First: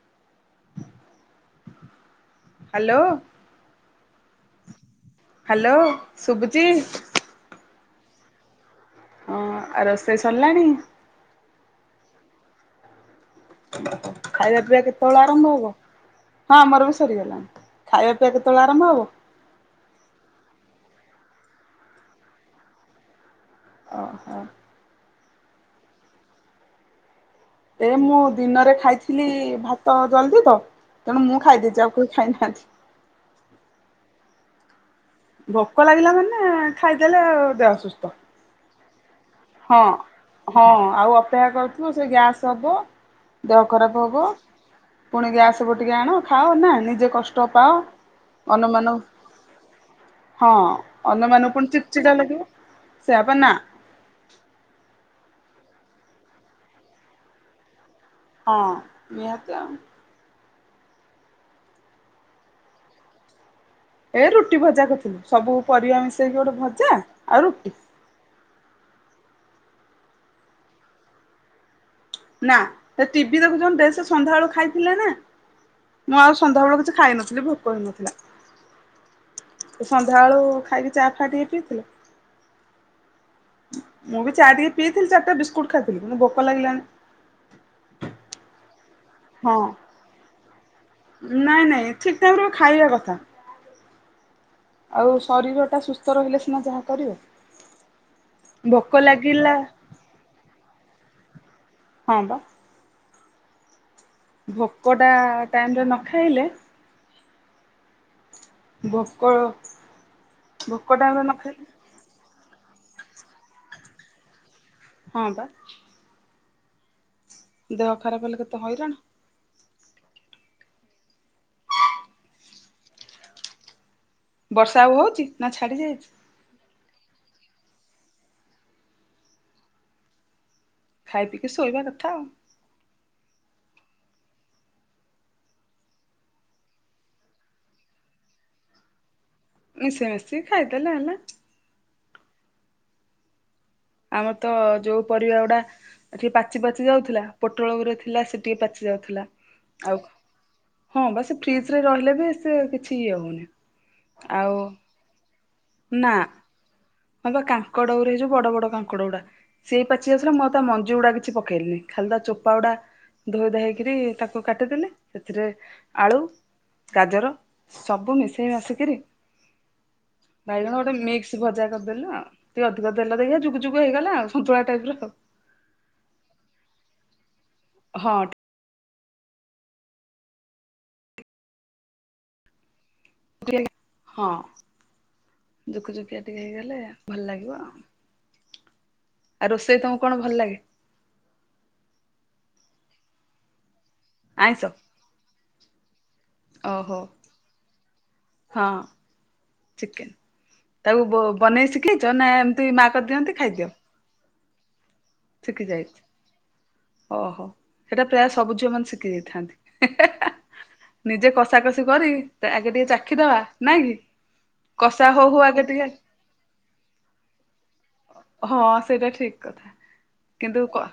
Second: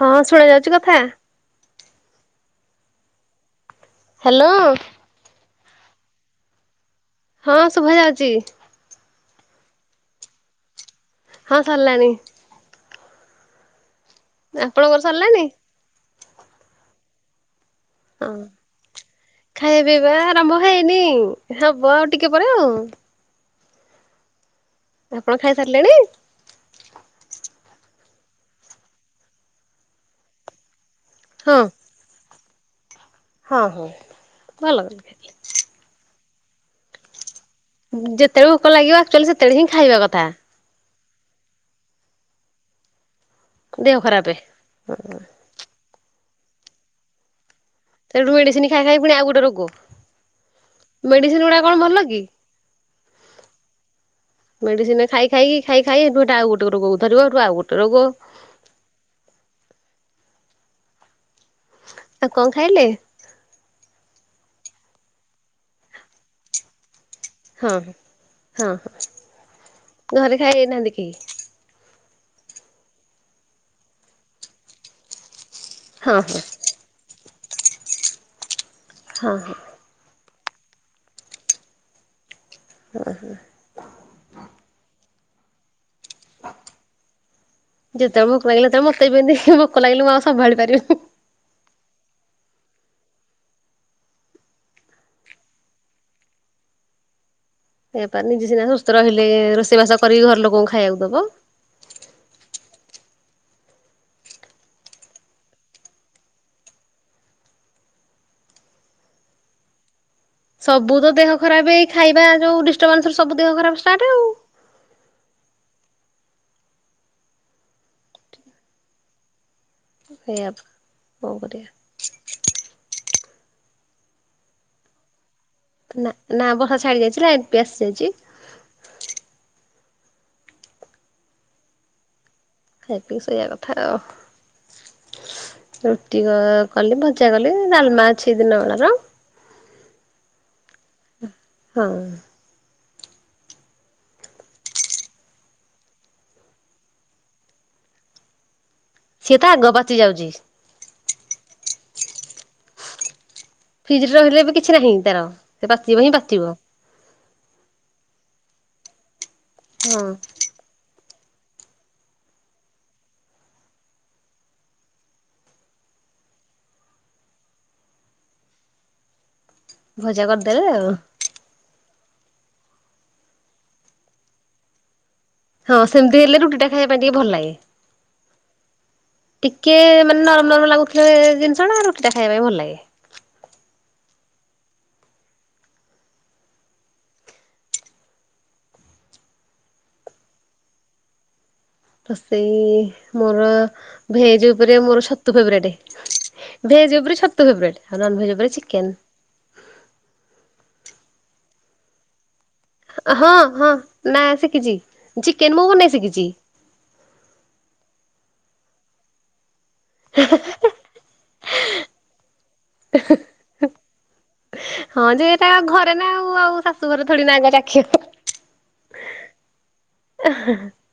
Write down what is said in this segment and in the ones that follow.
ହଁଁ ଶୁଣା ଯାଉଛି କଥା। ହାଲୋ। ହାଲୋ। ହାଲୋ ଶଭୁଚି? ହଁ ଶୁଭା ଯାଉଛି। ହଁ ଆଉ ରୋଷେଇ ସରିଲାଣି। ହଁ ସରିଲାଣି। ଖାଇବା ପିଇବା ଆପଣଙ୍କର କେତେବେଳେ ସରିଲାଣି ଆରମ୍ଭ ହବ। ହଁ ଆମର ବି ସରିଗଲାଣି। ଖାଇବା ପିଇବା ହଁ। କେତେବେଳେ ଆରମ୍ଭ ହବ? ଖାଇବା ପିଇବା ଆରମ୍ଭ ହେଇନି ହବ ଆଉ ଟିକେ ପରେ ଆଉ। ଓହୋ। ଆପଣ ଖାଇ ସାରିଲେଣି। ଏ ମୁଁ ଦିନରେ ଖାଇଥିଲି ଭାତ ଜଲ୍ଦି ତ ତେଣୁ ମୁଁ ହଁ ଖାଇଦେଇଛି ଆଉ। ସେ ଖାଇନାହାନ୍ତି? ହଁ ହଁ ଭଲ କରି ଭୋକ ଲାଗିଲା ମାନେ ଖାଇଦେଲେ ଆଉ ଯା ଯେତେବେଳେ ଭୋକ ଲାଗିବ ଆକଚୁଆଲି ସେତେବେଳେ ହିଁ ଖାଇବା କଥା। ହଁ ଆଉ ଅପେକ୍ଷା କରୁଥିଲୁ ସେ ଗ୍ୟାସ୍ ହବ ଦେହ ଖରାପ ହବ। ପୁଣି ଗ୍ୟାସ ବଟିକା ଆଣ ଖାଅ ନା ନିଜେ କଷ୍ଟ ପାଅ। ସେଠୁ ମେଡିସିନ ଖାଇ ଖାଇ ଅନ୍ୟମାନଙ୍କୁ ପୁଣି ଆଉ ଗୋଟେ ରୋଗ। ହଁ ମେଡିସିନ ଅନ୍ୟମାନଙ୍କୁ ଗୁଡା ପୁଣି କଣ ଚିଡ଼ ଭଲ ଚିଡ଼ା କି? ଲାଗିବ। ସେଇୟା ପା ନା। ମେଡିସିନ ଖାଇ ଖାଇ କି ଖାଇ ଖାଇ ହେଠୁ ଆଉ ଗୋଟେ ରୋଗକୁ ଧରିବ ଆଉ ଗୋଟେ ରୋଗ ହଁ ନିହାତି ଆଉ। ଆଉ କଣ ଖାଇଲେ? ଏ ରୁଟି ଭଜା କରିଥିଲି, ସବୁ ପରିବା ମିଶେଇକି ଗୋଟେ ଭଜା। ଆଉ ରୁଟି। ହଁ ହଁ ଘରେ ଖାଇ ନାହାନ୍ତି କେହି? ନା ସେ, ଟିଭି ଦେଖୁଛନ୍ତି, ଦେସେ ସନ୍ଧ୍ୟାବେଳୁ ଖାଇଥିଲେ ନା। ହଁ ମୁଁ ଆଉ ହଁ ସନ୍ଧ୍ୟା ବେଳୁ କିଛି ଖାଇନଥିଲି ଭୋକ ହେଇନଥିଲା। ହଁ ହଁ। ସନ୍ଧ୍ୟାବେଳୁ ଖାଇକି ଚା, ଫା, ଟିକେ ପିଇଥିଲେ। ହଁ ହଁ। ମୁଁ ବି ଚା ଟିକେ ପିଇଥିଲି, ଚାରିଟା ବିସ୍କୁଟ୍ ଖାଇଥିଲି, କିନ୍ତୁ ଭୋକ ଲାଗିଲାଣି। ଯେତେବେଳେ ଭୋକ ଲାଗିଲା ସେତେ ମତେ ହଁ ସେମିତି ଭୋକ ଲାଗିଲେ ମୁଁ ଆଉ ସମ୍ଭାଳି ପାରିବିନି। ହୁଁ- ନାଇଁ ନାଇଁ ଠିକ୍ ଟାଇମି ରେ ବି ଖାଇଆ କଥା। ଆଉ ଶରୀର ଟା ସୁସ୍ଥ ରହିଲେ ସିନା ଯାହା କରିବ। ସେଇଆ ପା ନିଜେ ସିନା ଭୋକ ସୁସ୍ଥ ରହିଲେ ଲାଗିଲା ରୋଷେଇବାସ କରିକି ଘର ଲୋକଙ୍କୁ ଖାଇଆକୁ ଦବ। ହଁ ବା। ଭୋକଟା ଟାଇମ୍ ରେ ନ ଖାଇଲେ। ଭୋକ। ଭୋକ ସବୁ ତ ଟାଇମରେ ଦେହ ନ ଖାଇଲେ ଖରାପ ଏଇ ଖାଇବା ଯୋଉ ଡିବାନ୍ସ ସବୁ ଦେହ ଖରାପ ଷ୍ଟାଟ୍ ଆଉ। ହଁ ବା। ଦେହ ଖରାପ ହେଲେ କେତେ ହଇରାଣ। ସେଇଆତ କଁ କରିଆ। ବର୍ଷା ଆଉ ହଉଚି, ନା ଛାଡି ଯାଇଚି। ନା ନା ବର୍ଷା ଛାଡ଼ି ଯାଇଥିଲା, ଏ ପି ଆସି ଯାଇଛି। ଖାଇ ପିଇକି ଶୋଇବା କଥା ଆଉ। ଖାଇ ପିଇକି ସୋଇଆ କଥା ଆଉ। ରୁଟି କ କଲି, ଭଜା କଲି, ଡାଲମା ଅଛି ଦିନ ବେଳ ର। ମିଶି ମାଶିକି ଖାଇଦେଲେ ହେଲା। ହଁ। ଆମର ତ ଯୋଉ ପରିବା ଗୁଡା ଟିକେ ପାଚି ପାଚି ଯାଉଥିଲା, ପୋଟଳ ଗୁରେ ଥିଲା ସେ ଟିକେ ପାଚି ଯାଉ ଥିଲା ସିଏ ତ ଆଗ ପାଚି ଆଉ ଯାଉଛି ହଁ ବା ସେ ଫ୍ରିଜ୍ ରେ ରହିଲେ ବି ସେ କିଛି ଇଏ ହଉନି। ଫ୍ରିଜ୍ ରେ ରହିଲେ ବି ଆଉ କିଛି ନାହିଁ ତାର ସେ ପାଚିବ ହିଁ ନା ପାଚିବ। ହଁ ବା କାଙ୍କଡ ଉଡେ ଏ ଯୋଉ ବଡ ବଡ କାଙ୍କଡ ଗୁଡା ସେ ବି ହଁ ପାଚି ଯାଉଥିଲା ମୁଁ ତା ମଞ୍ଜି ଗୁଡା କିଛି ପକେଇଲିିନି ଖାଲି ତା ଚୋପା ଗୁଡା ଧୋଇ ଧାଇକିରି ତାକୁ କାଟିଦେଲି ସେଥିରେ ଆଳୁ ଗାଜର ସବୁ ମିଶେଇ ମାସିକିରି ଭଜା କରିଦେଲେ ବାଇଗଣ ଆଉ ଗୋଟେ ମିକ୍ସ୍ ଭଜା କରିଦେଲୁ ଆଉ ଟିକେ ଅଧିକା ତେଲ ଦେଇକି ଯୁକ୍ ଯୁକ୍ ଯୁକା ହେଇଗଲା ଆଉ ସନ୍ତୁଳା ଟାଇପ୍ ର ଆଉ। ହଁ ସେମିତି ହେଲେ ରୁଟି ଟା ଖାଇବା ପାଇଁ ଟିକେ ଭଲ ଲାଗେ। ହଁ ଠିକ୍ ଟିକେ ମାନେ ନରମ ନରମ ଲାଗୁଥିଲେ ଜିନିଷ ଟା ରୁଟି ଟା ଖାଇବା ପାଇଁ ଭଲ ଲାଗେ। ହଁ ଯୁକୁ ଯୁକିଆ ଟିକେ ହେଇଗଲେ ଭଲ ଲାଗିବ ଆଉ। ଆଉ ରୋଷେଇ ତମକୁ କଣ ଭଲ ଲାଗେ? ତ ସେଇ ମୋର ଭେଜ୍ ଆଇଁଷ ଉପରେ ମୋର ଛତୁ ଫେବେରେଟ୍। ଓହୋ ଭେଜ୍ ଉପରେ ଛତୁ ଫେବେରେଟ୍ ଆଉ ନନ୍ ଭେଜ୍ ଉପରେ ଚିକେନ୍। ଚିକେନ୍ ତାକୁ ବନେଇ ଶିଖେଇଚ ନା ମା ହଁ କରିଦିଅନ୍ତି ଖାଇଦିଅ ହଁ ନା ଶିଖିଚି ଚିକେନ୍ ଶିଖି ମୁଁ ବନେଇ ଯାଇଛି ଶିଖିଚି। ଓହୋ ସେଇଟା ପ୍ରାୟ ସବୁ ଝିଅ ମାନେ ଶିଖି ଯାଇଥାନ୍ତି। ହେଁ ହେଁ ହେଁ। ନିଜେ କଷାକଷି କରି ଆଗେ ଟିକେ ଚାଖିଦବା ନାଇଁ କି? କଷା ହଁ ହଉ ଯେ ହଉ ଏଟା ଆଗେ ଟିକେ ଘରେ ନା ଆଉ ଆଉ ଶାଶୁ ଘରେ ଥୋଡିନା ଆଗେ ଚାଖି ହବ। ହଁ ସେଇଟା ଠିକ୍ କଥା କିନ୍ତୁ କ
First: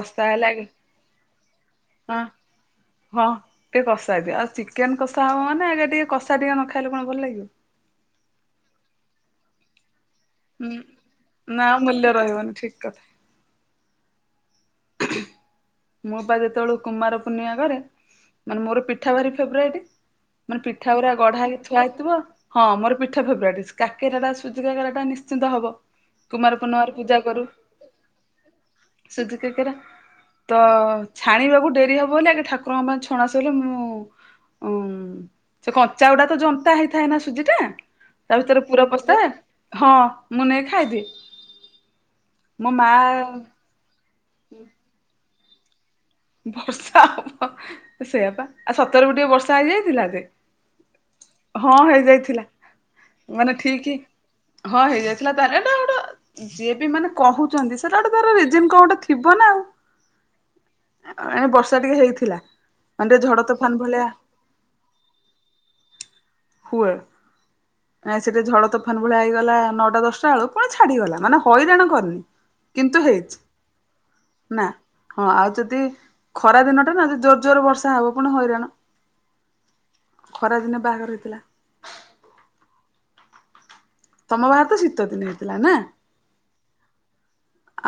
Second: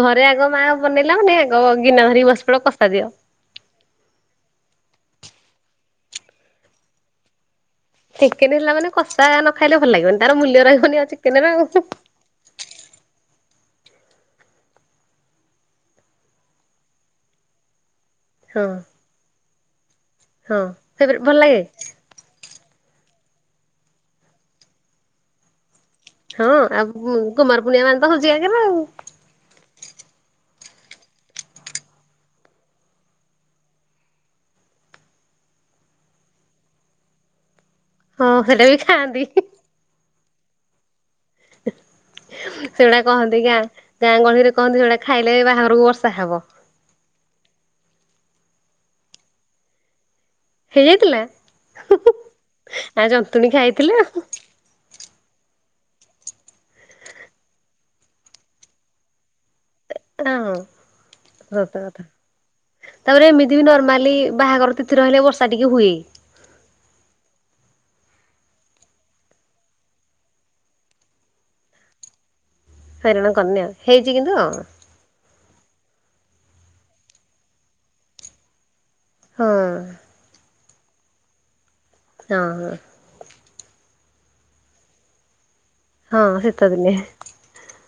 ଘରେ ଆଗ ମା ବନେଇଲା ମୁ ନିଏ ଆଗ ଗିନା ଆଁ ଧରିକି ବସିପଡ କଷା ଦିଅ। ହଁ। ଟିକେ କଷା ଦିଅ ଆଉ ଚିକେନ୍ କଷା ହବ ମାନେ ଆଗେ ଟିକେ କଷା ଟିକେ ନ ଖାଇଲେ କଣ ଭଲ ଲାଗିବ। ଚିକେନ୍ ହେଲା ମାନେ କଷା ନ ଖାଇଲେ ଭଲ ଲାଗିବନି ତାର ମୂଲ୍ୟ ହୁଁ ରହିବନି ଆଉ ଚିକେନ୍ ର ନା ହୁଁ। ମୂଲ୍ୟ ରହିବନି ଠିକ୍ କଥା। ମୁଁ ପା ଯେତେବେଳୁ କୁମାର ପୂର୍ଣ୍ଣିମା କରେ ହଁ। ମାନେ ମୋର ପି ପିଠା ଭାରି ଫେବରାଇଟ୍ ମାନେ ହଁ ପିଠା ପୁରା ଫେବରାଇଟ ଭଲ ଗଢା ହେଇକି ଲାଗେ ଥୁଆ ହେଇଥିବ ହଁ ମୋର ପିଠା ଫେବରାଇଟ୍ କାକେରା ଟା ସୁଜି କାକରାଟା ନିଶ୍ଚିନ୍ତ ହବ। ହଁ କୁମାର ଆଉ ପୂର୍ଣ୍ଣିମାରେ ଗୁ ପୂଜା କରୁ କୁମାର ପୂର୍ଣ୍ଣିମା ମାନେ ତ ହଉଚି ଏକେରେ ଆଉ। ସୁଜି କାକେରା ତ ଛାଣିବାକୁ ଡେରି ହବ ବୋଲି ଆଗେ ଠାକୁରଙ୍କ ପାଇଁ ଛଣା ସଇଲେ ମୁଁ ଉଁ ସେ କଞ୍ଚାଗୁଡା ତ ଜନ୍ତା ହେଇଥାଏ ନା ସୁଜି ଟା ହଁ ତା ସେଇଟା ଭିତରେ ବି ପୁର ପସ୍ ଖାଆନ୍ତି ଥାଏ ହଁ ମୁଁ ନେଇକି ଖାଇ ଦିଏ। ସେଗୁଟା କହନ୍ତି ଗାଁ ଗାଁ ଗହଳିରେ କହନ୍ତି ସେଟା ଖାଇଲେ ବାହାଘରକୁ ବର୍ଷା ହବ। ବର୍ଷା ହବ ସେଇଆ ବା ଆ ସତରେ ବି ଗୋଟିଏ ବର୍ଷା ହେଇଯାଇଥିଲା ଯେ। ହେଇଯାଇଥିଲା ହଁ ହୁ ହୁ ହେଇଯାଇଥିଲା। ଆଉ ମାନେ ଯନ୍ତୁଣୀ ଠିକ ଖାଇଥିଲେ ଆଉ। ହଁ ହେଇଯାଇଥିଲା ତାହେଲେ ଏଟା ଗୋଟେ ଯିଏ ବି ମାନେ କହୁଚନ୍ତି ସେଟା ଗୋଟେ ତାର ରିଜନ କଣ ଗୋଟେ ଥିବ ନା ଆଉ। ଆଉଁ ଏ ବର୍ଷା ସତ ଟିକେ କଥା ହେଇଥିଲା ମାନେ ଟିକେ ତାପରେ ଝଡ ଏମିତି ବି ତୋଫାନ ଭଳିଆ ନର୍ମାଲି ବାହାଘର ତିଥି ରହିଲେ ବର୍ଷା ଟିକେ ହୁଏ। ହୁଏ। ନାଇ ସେଟା ଝଡ ତୋଫାନ ଭଳିଆ ହେଇଗଲା ନଅଟା ଦଶଟା ଆଳୁ ପୁଣି ଛାଡିଗଲା ମାନେ ହଇରାଣ କରିନି। କିନ୍ତୁ ହାଇରାଣ ହେଇଛି କରନି ଆଉ ହେଇଚି କିନ୍ତୁ ନା ଆଉ। ହଁ ଆଉ ଯଦି ଖରା ଦିନଟା ନା ଯଦି ଜୋର ଜୋର ବର୍ଷା ହବ ପୁଣି ହଇରାଣ। ହଁ। ଖରାଦିନେ ବାହାଘର ହେଇଥିଲା। ହଁ ହଁ। ତମ ବାହାଘର ତ ଶୀତଦିନ ହେଇଥିଲା ନା? ହଁ ଶିତ ଦିନେ।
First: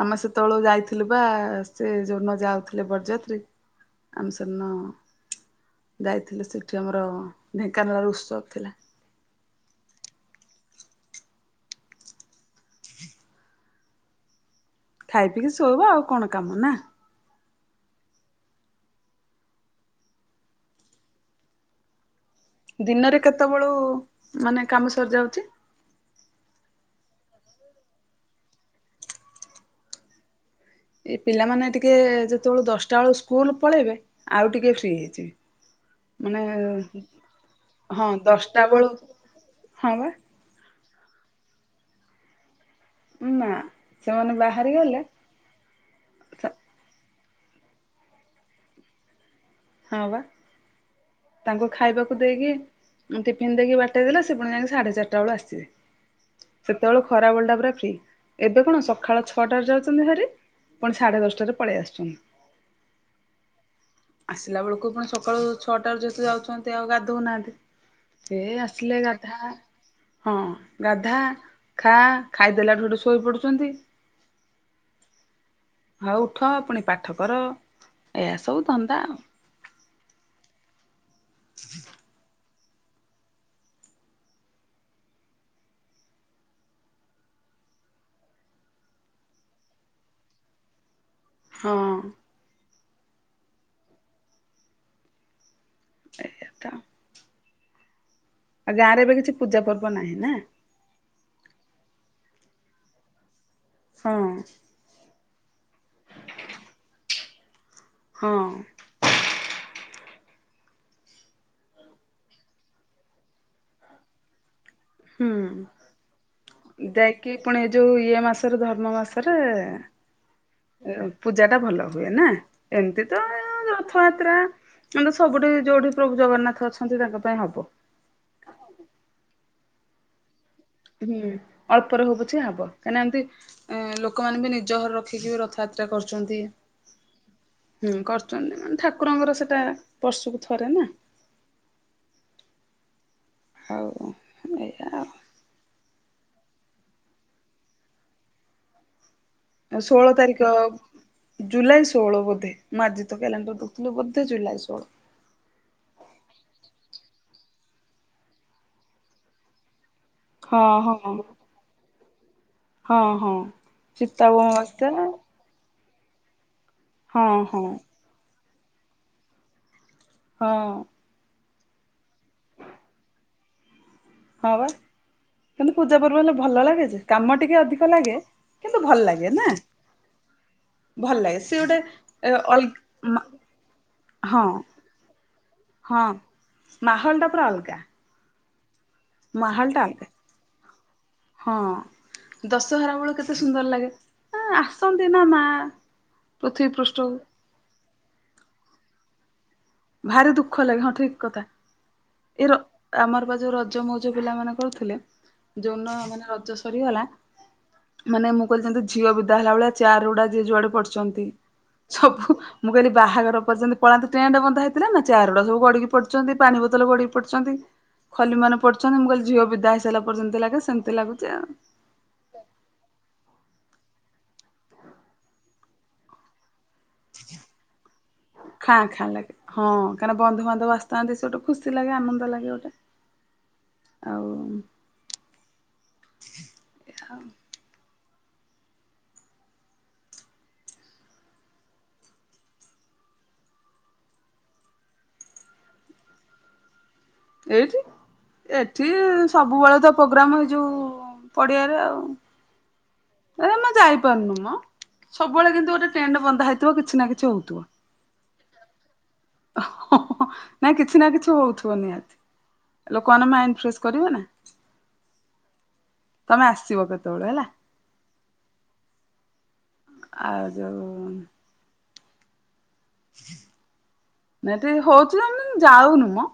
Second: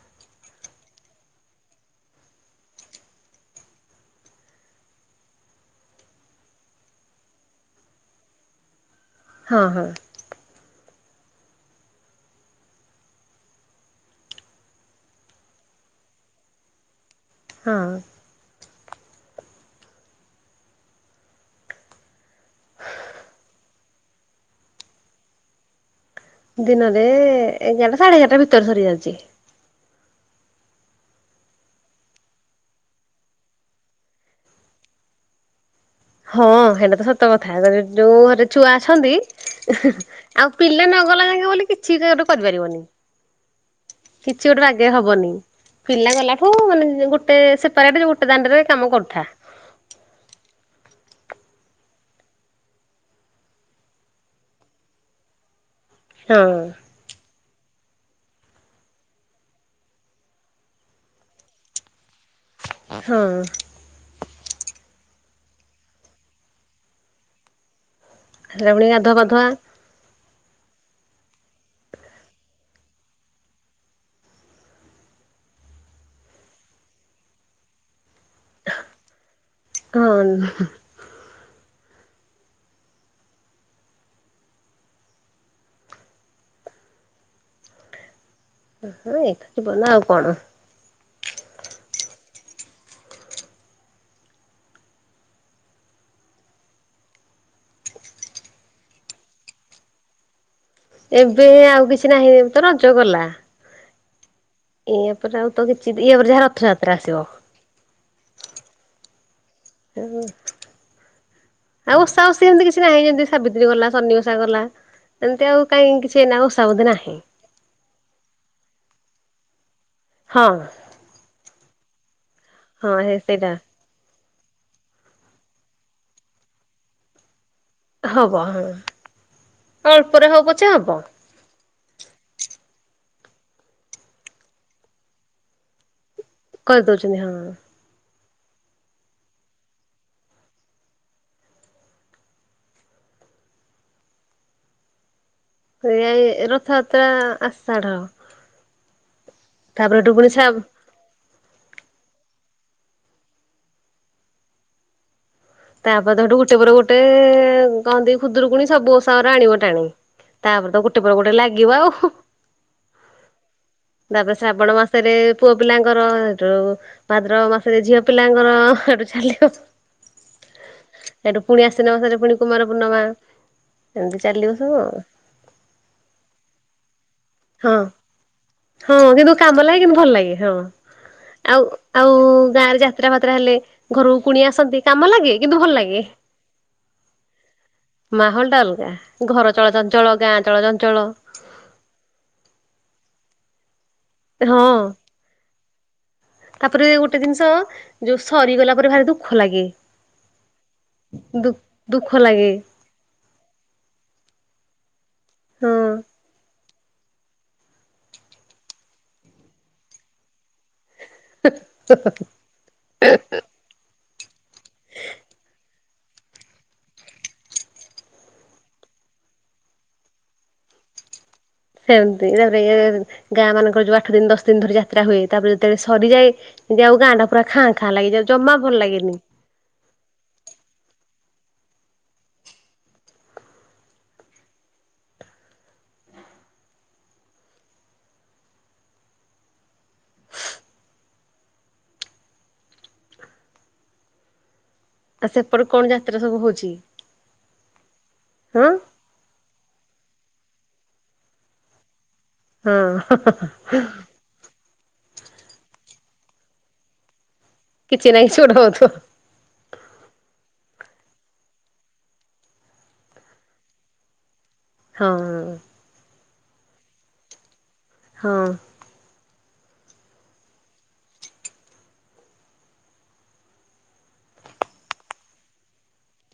ଆମେ ସେତେବେଳୁ ଯାଇଥିଲୁ ବା ସେ ଯୋନ ଯାଉଥିଲେ ବର୍ଯାତ୍ରୀ ଆମେ ସେ ଦିନ ଯାଇଥିଲେ ସେଠି ଆମର ଢେଙ୍କାନାଳ ର ଉତ୍ସବ ଥିଲା। ହଁ ହଁ। ଖାଇ ପିକି ଶୋଇବ ଆଉ କଣ କାମ ନା। ହଁ। ଦିନରେ କେତେବେଳୁ ମାନେ କାମ ସରିଯାଉଚି। ଦିନରେ ଏଗାରଟା ସାଢେ ଏଗାରଟା ଭିତରେ ସରି ଯାଉଚି। ଏ ପିଲାମାନେ ଟିକେ ଯେତେବେଳୁ ଦଶଟା ଆଳୁ ସ୍କୁଲ ପଳେଇବେ ଆଉ ଟିକେ ଫ୍ରି ହେଇଯିବି। [inaudible] ହଁ ହେଟା ତ ସତ କଥା ଯ ଯ ହଁ ଯୋଉ ଘରେ ଦଶଟା ଛୁଆ ବେଳୁ ଅଛନ୍ତି ହଁ ବା ଆଉ ପିଲା ନ ଗଲା ଜାଙ୍କେ ବୋଲି କିଛି କେ ଦୁ କରିପାରିବନି। ନା ସେମାନେ କିଛି ଗୋଟେ ବାହାରି ବାଗେଇ ଗଲେ ହବନି। ପିଲା ଗଲାଠୁ ମାନେ ଜଉ ଗୋଟେ ସେପାରେଟ ଯୋଉ ଗୋଟେ ଦାଣ୍ଡରେ କାମ କରୁଥା। ହଁ ବା ତାଙ୍କୁ ଖାଇବାକୁ ଦେଇକି ଉଁ ଟିଫିନ ଦେଇକି ବାଟେଇ ଦେଲେ ସେ ପୁଣି ଯାଇକି ସାଢେ ଚାରିଟା ବେଳୁ ଆସିବେ ହଁ ସେତେବେଳୁ ଖରା ଓଲଟା ପୁରା ଫ୍ରି ଏବେ କଣ ସକାଳ ଛଅଟାରେ ଯାଉଛନ୍ତି ହାରି ପୁଣି ସାଢେ ଦଶଟାରେ ପଳେଇ ଆସୁଛନ୍ତି। ହଁ। ଆସିଲା ବେଳକୁ ପୁଣି ସକାଳୁ ଛଅଟା ରୁ ଯେହେତୁ ଯାଉଛନ୍ତି ଆଉ ଗାଧୋଉନାହାନ୍ତି ସେ ହେଲା ପୁଣି ଆସିଲେ ଗାଧୁଆ ପାଧୁଆ ଗାଧା ହଁ ଗାଧା ଖା ଖାଇଦେଲାଠୁ ହେଟୁ ଶୋଇ ପଡୁଛନ୍ତି। ହେ ଉଠ ପୁଣି ପାଠ କର ଏଇଆ ସବୁ ଧନ୍ଦା ଆଉ। ହଁ [inaudible] [inaudible] ଓ ହଁ ଏଇତ ଯିବନ ଆଉ କଣ? ହଁ। ସେଇଆ ତ ଆଉ ଗାଁ ରେ ଏବେ କିଛି ପୂଜା ପର୍ବ ନାହିଁ ନା। ଏବେ ଆଉ କିଛି ନାହିଁ ତ ରଜ ଗଲା। ହଁ। ଇଏ ପରେ ଆଉ ତ କିଛି ଇଏ ପରେ ଯାହା ରଥଯାତ୍ରା ଆସିବ। ହଁ। [unintelligible] ଆଉ ଓଷା ଓଷି ସେମିତି କିଛି ନାହିଁ ଯେମିତି ସାବିତ୍ରୀ ଗଲା ସନି ଓଷା ଗଲା ହୁଁ ସେମିତି ଆଉ କାଇଁ କିଛି ଏନା ଓସା ବୋଧେ ନାହିଁ। ଯାଇକି ପୁଣି ଏ ଯୋଉ ଇଏ ମାସରେ ଧର୍ମ ମାସରେ ହଁ ଏଉ ପୂଜା ଟା ଭଲ ହୁଏ ନା ହଁ ଏମତି ତ ଅ ସେଇଟା। ର ରଥଯାତ୍ରା ମ ତ ସବୁଠି ଯୋଉଠି ପ୍ରଭୁ ଜଗନ୍ନାଥ ଅଛନ୍ତି ତାଙ୍କ ପାଇଁ ହବ। ହବ ହଁ ଅଳ୍ପରେ ହଉ ପଛେ ହବ। ହୁଁ ଅଳ୍ପରେ ହଉ ପଛେ ହବ। କାହିଁକି ନା ଏମିତି ଲୋକମାନେ ବି ନିଜ ଘରେ ରଖିକି ବି ରଥଯାତ୍ରା କରୁଛନ୍ତି। କରିଦଉଛନ୍ତି ହଁ। ହୁଁ, କରୁଛନ୍ତି ମାନେ ଠାକୁରଙ୍କର ସେଟା ବର୍ଷକୁ ଥରେ ନା। ଆଉ କଣ ଏଇଆ ଆଉ। ଏଇଆ ଏଇ ରଥଯାତ୍ରା ଆଷାଢ। ତାପରେ ହେଠୁ ଷୋଳ ପୁଣି ତାରିଖ ଶ୍ରାବ ଜୁଲାଇ ଷୋହଳ ବୋଧେ ମୁ ଆଜି ତ କ୍ୟାଲେଣ୍ଡର ଦେଖୁଥିଲି ବୋଧେ ଜୁଲାଇ ଷୋହଳ। ତାପରେ ତ ହେଠୁ ଗୋଟେ ପରେ ଗୋଟେ କଣନ୍ତି, ଖୁଦରୁକୁଣି ସବୁ ଓଷା ଅରା ଆଣିବ ଟାଣି। ତାପରେ ତ ହଁ ଗୋଟେ ହଁ ପରେ ଗୋଟେ ଲାଗିବ ଆଉ। ହଁ ହଁ, ଚିତା ତାପରେ ବ ଶ୍ରାବଣ ଅମାବାସ୍ୟା ମାସରେ ପୁଅ ପିଲାଙ୍କର, ସେଠୁ ହଁ ଭାଦ୍ରବ ହଁ ମାସରେ ଝିଅ ପିଲାଙ୍କର। ସେଠୁ ଚାଲିବ। ହଁ। ହେଠୁ ପୁଣି ଆଶ୍ଵିନ ମାସରେ ପୁଣି କୁମାର ପୂର୍ଣ୍ଣିମା, ଏମିତି ହଁ ଚାଲିବ ବା ସବୁ ଆଉ। କିନ୍ତୁ ପୂଜା ପର୍ବ ହେଲେ ଭଲ ଲାଗେ ଯେ। କାମ ଟିକେ ହଁ, ଅଧିକ ଲାଗେ କିନ୍ତୁ ଭଲ ହଁ, ଲାଗେ କିନ୍ତୁ ନା କାମ ଲାଗେ କିନ୍ତୁ ଭଲ ଲାଗେ ହଁ। ଭଲ ଲାଗେ ସିଏ ଆଉ ଗୋଟେ ଆଉ ଏ ଗାଁ ଅଲ ରେ ଯାତ୍ରା ମା ଫାତ୍ରା ହେଲେ ଘରକୁ ହଁ କୁଣିଆ ଆସନ୍ତି କାମ ଲାଗେ। କିନ୍ତୁ ଭଲ ଲାଗେ। ହଁ। ମାହୋଲ ଟା ପୁରା ଅଲଗା। ମାହୋଲ ଟା ଅଲଗା। ଘର ମାହୋଲ ଟା ଅଲଗା ଚଳଚଞ୍ଚଳ, ଗାଁ ଚଳଚଞ୍ଚଳ। ହଁ ଦଶହରା ବେଳକୁ କେତେ ସୁନ୍ଦର ଲାଗେ। ହଁ, ଆସନ୍ତି ନା ମା ପୃଥିବୀ ତାପରେ ପୃଷ୍ଠକୁ ଗୋଟେ ଜିନିଷ ଯୋଉ ସରିଗଲା ପରେ ଭାରି ଦୁଃଖ ଲାଗେ। ଭାରି ଦୁଃଖ ଲାଗେ ହଁ ଠିକ କଥା। ଦୁ ଦୁଃଖ ଏ ଲାଗେ ର ଆମର ବା ଯୋଉ ରଜ ମଉଜ ପିଲାମାନେ କରୁଥିଲେ, ହଁ ଯୋଉ ଦିନ ମାନେ ରଜ ସରିଗଲା ମାନେ ମୁଁ କହିଲି ଯେମିତି ଝିଅ ବିଦା ହେଲା ଭଳିଆ ଚେୟାର ଗୁଡ଼ା ଯିଏ ଯୁଆଡ଼େ ପଡିଛନ୍ତି। ସବୁ ମୁଁ କହିଲି ବାହାଘର ପରେ ଦେଖନ୍ତି ପଳାନ୍ତି, ଟେଣ୍ଟ ବନ୍ଧା ହେଇଥିଲା ନା, ଚେୟାର୍ ଗୁଡ଼ା ସବୁ ଗଡି଼କି ପଡ଼ିଛନ୍ତି। ପାଣି ବୋ ଗଡିକି ପଡିଛନ୍ତି, ଖଲି ମାନେ ପଡିଛନ୍ତି। ମୁଁ କହିଲି ଝିଅ ବିଦା ହେଇସାରିଲା ପରେ ଯେମିତି ଲାଗେ ସେମିତି ଲାଗୁଛି ଆଉ। ସେମତି, ତାପରେ ଗାଁ ମାନଙ୍କର ଯୋଉ ଆଠ ଦିନ, ଦଶ ଦିନ ଧରିକି ଯାତ୍ରା ହୁଏ, ତାପରେ ଯେତେବେଳେ ସରିଯାଏ ଏମତି ଆଉ ଗାଁ ଟା ପୁରାଁ ଖାଁ ଲାଗେ ଯାଉ ଜମା ଖାଁ ଭଲ ଖାଁ ଲାଗେନି। ଲାଗେ ହଁ କାହିଁକ ନା ବନ୍ଧୁବାନ୍ଧବ ଆସି ଥାଆନ୍ତି, ସେ ଗୋଟେ ଖୁସି ଲାଗେ, ଆନନ୍ଦ ଲାଗେ ଗୋଟେ। ଆଉ ଆଉ ସେପଟେ କଣ ଯାତ୍ରା ସବୁ ହଉଛି? ଏଇଠି? ହଁ ଏଠି ସବୁବେଳେ ତ ପ୍ରୋଗ୍ରାମ ହେଇଯୋଉ ପଡିଆରେ ଆଉ। ହଁ। ପାରୁନୁ ମ ସବୁବେଳେ କିନ୍ତୁ ଗୋଟେ ଟେଣ୍ଟ୍ ବନ୍ଧା ହେଇଥିବ କିଛି ନା କିଛି ହଉଥିବ। କିଛି ନା କିଛି ଗୋଟେ ହଉଥିବ। ନାଇଁ କିଛି ନା କିଛି ହଉଥିବ ନିିହାତି। ଲୋକ ମାଇଣ୍ଡ ଫ୍ରେଶ କରିବ ନା। ହଁ। ତମେ ଆସିବ କେତେବେଳେ ହେଲା। ହଁ। ଆଉ ଯୋଉ ନାଇଁ ଏଠ ହଉଛି ଆମେ ଯାଉନୁ ମଁ।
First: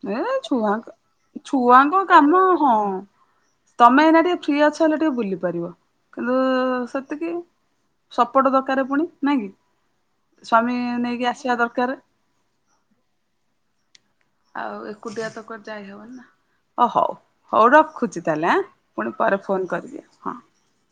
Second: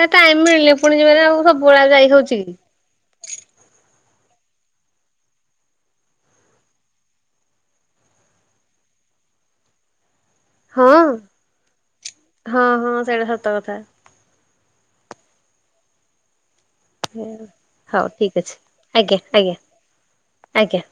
ଏ ଏଁ ଟାଇମ ମିଳିଲେ ପୁଣି ଯିବ ନା ଆଉ ସବୁବେଳେ ଛୁଆ-ଛୁଆଙ୍କ ଯାଇ ହଉଛି କାମ କି ହଁ। ତମେ ଏଇନା ଟିକେ ଫ୍ରି ଅଛ ହେଲେ ଟିକେ ବୁଲି ପାରିବ କିନ୍ତୁ ସେତିକି ସପୋର୍ଟ ଦରକାର ପୁଣି ନାଇଁ କି ସ୍ଵାମୀ ହଁ ନେଇକି ଆସିବା ଦରକାର। ହଁ ହଁ ସେଇଟା ସତ କଥା। ଆଉ ଏକୁଟିଆ ତ କୁଆଡେ ଯାଇ ହବନି ନା। ଓ ହଉ ହଉ ରଖୁଛି ଠିକ୍ ତାହେଲେ ଅଛି ଆଁ ପୁଣି ଆଜ୍ଞା ପରେ ଆଜ୍ଞା ଫୋନ କରିବି ହଁ। ଆଜ୍ଞା